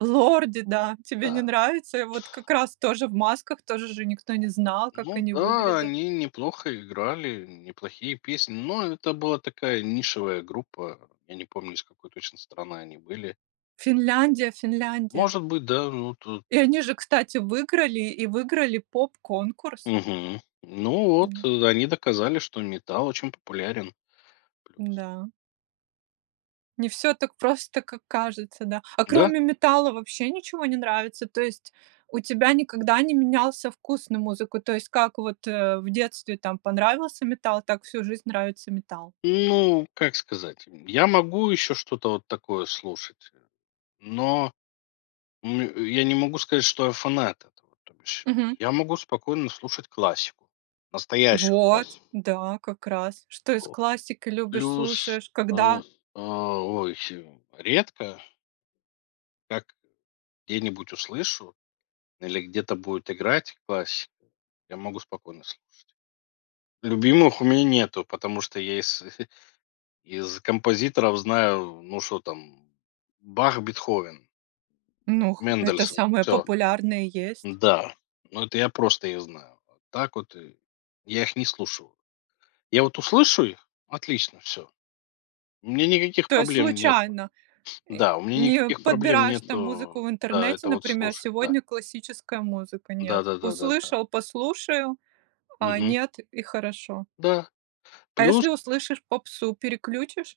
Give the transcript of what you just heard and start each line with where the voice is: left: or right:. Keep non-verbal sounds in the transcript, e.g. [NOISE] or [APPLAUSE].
right: "Лорди", да. Тебе не
left: Да.
right: нравится? И вот как раз тоже в масках, тоже же никто не
left: Ну,
right: знал, как
left: ну
right: они
left: да,
right: выглядят.
left: они неплохо играли неплохие песни, но это была такая нишевая группа, я не помню, из какой точно страны они были.
right: Финляндия Финляндия.
left: Может быть, да, ну, то
right: И они же, кстати, выиграли, и выиграли поп-конкурс.
left: Мгм, ну вот
right: Да.
left: они доказали, что метал очень популярен, плюс.
right: Да. Не всё так просто, как кажется, да. А
left: Да.
right: кроме метала вообще ничего не нравится? То есть у тебя никогда не менялся вкус на музыку? То есть как вот, э, в детстве там понравился метал, так всю жизнь нравится метал.
left: Ну, как сказать, м, я могу еще что-то вот такое слушать, э, но мю я не могу сказать, что я фанат этого, то бишь
right: Мгм.
left: я могу спокойно слушать классику, настоящую
right: Вот,
left: классику.
right: да, как раз. Что из классики любишь,
left: Плюс,
right: слушаешь,
left: э, э,
right: когда?
left: ой, э, редко Как, э, где-нибудь услышу или где-то будет играть классика, я могу спокойно слушать. Любимых у меня нету, потому что я из [CHUCKLES] из композиторов знаю, ну, что там: Бах, Бетховен
right: Ну, х это
left: мендельсон,
right: самое
left: всё.
right: популярное и есть.
left: Да, но это я просто их знаю, а так вот и, я их не слушаю, я вот услышу их- отлично, всё. Мне никаких
right: То есть
left: проблем нету,
right: случайно, э,
left: да, у меня
right: не
left: никаких проблем
right: подбираешь там музыку
left: нету,
right: в
left: да,
right: интернете,
left: это вот
right: например:
left: слушать, да.
right: "Сегодня классическая музыка",
left: Да
right: нет,
left: да да да да.
right: услышал- послушаю, а
left: Мгм.
right: нет- и хорошо.
left: Да.
right: А
left: Плюс.
right: если услышишь попсу, переключишь?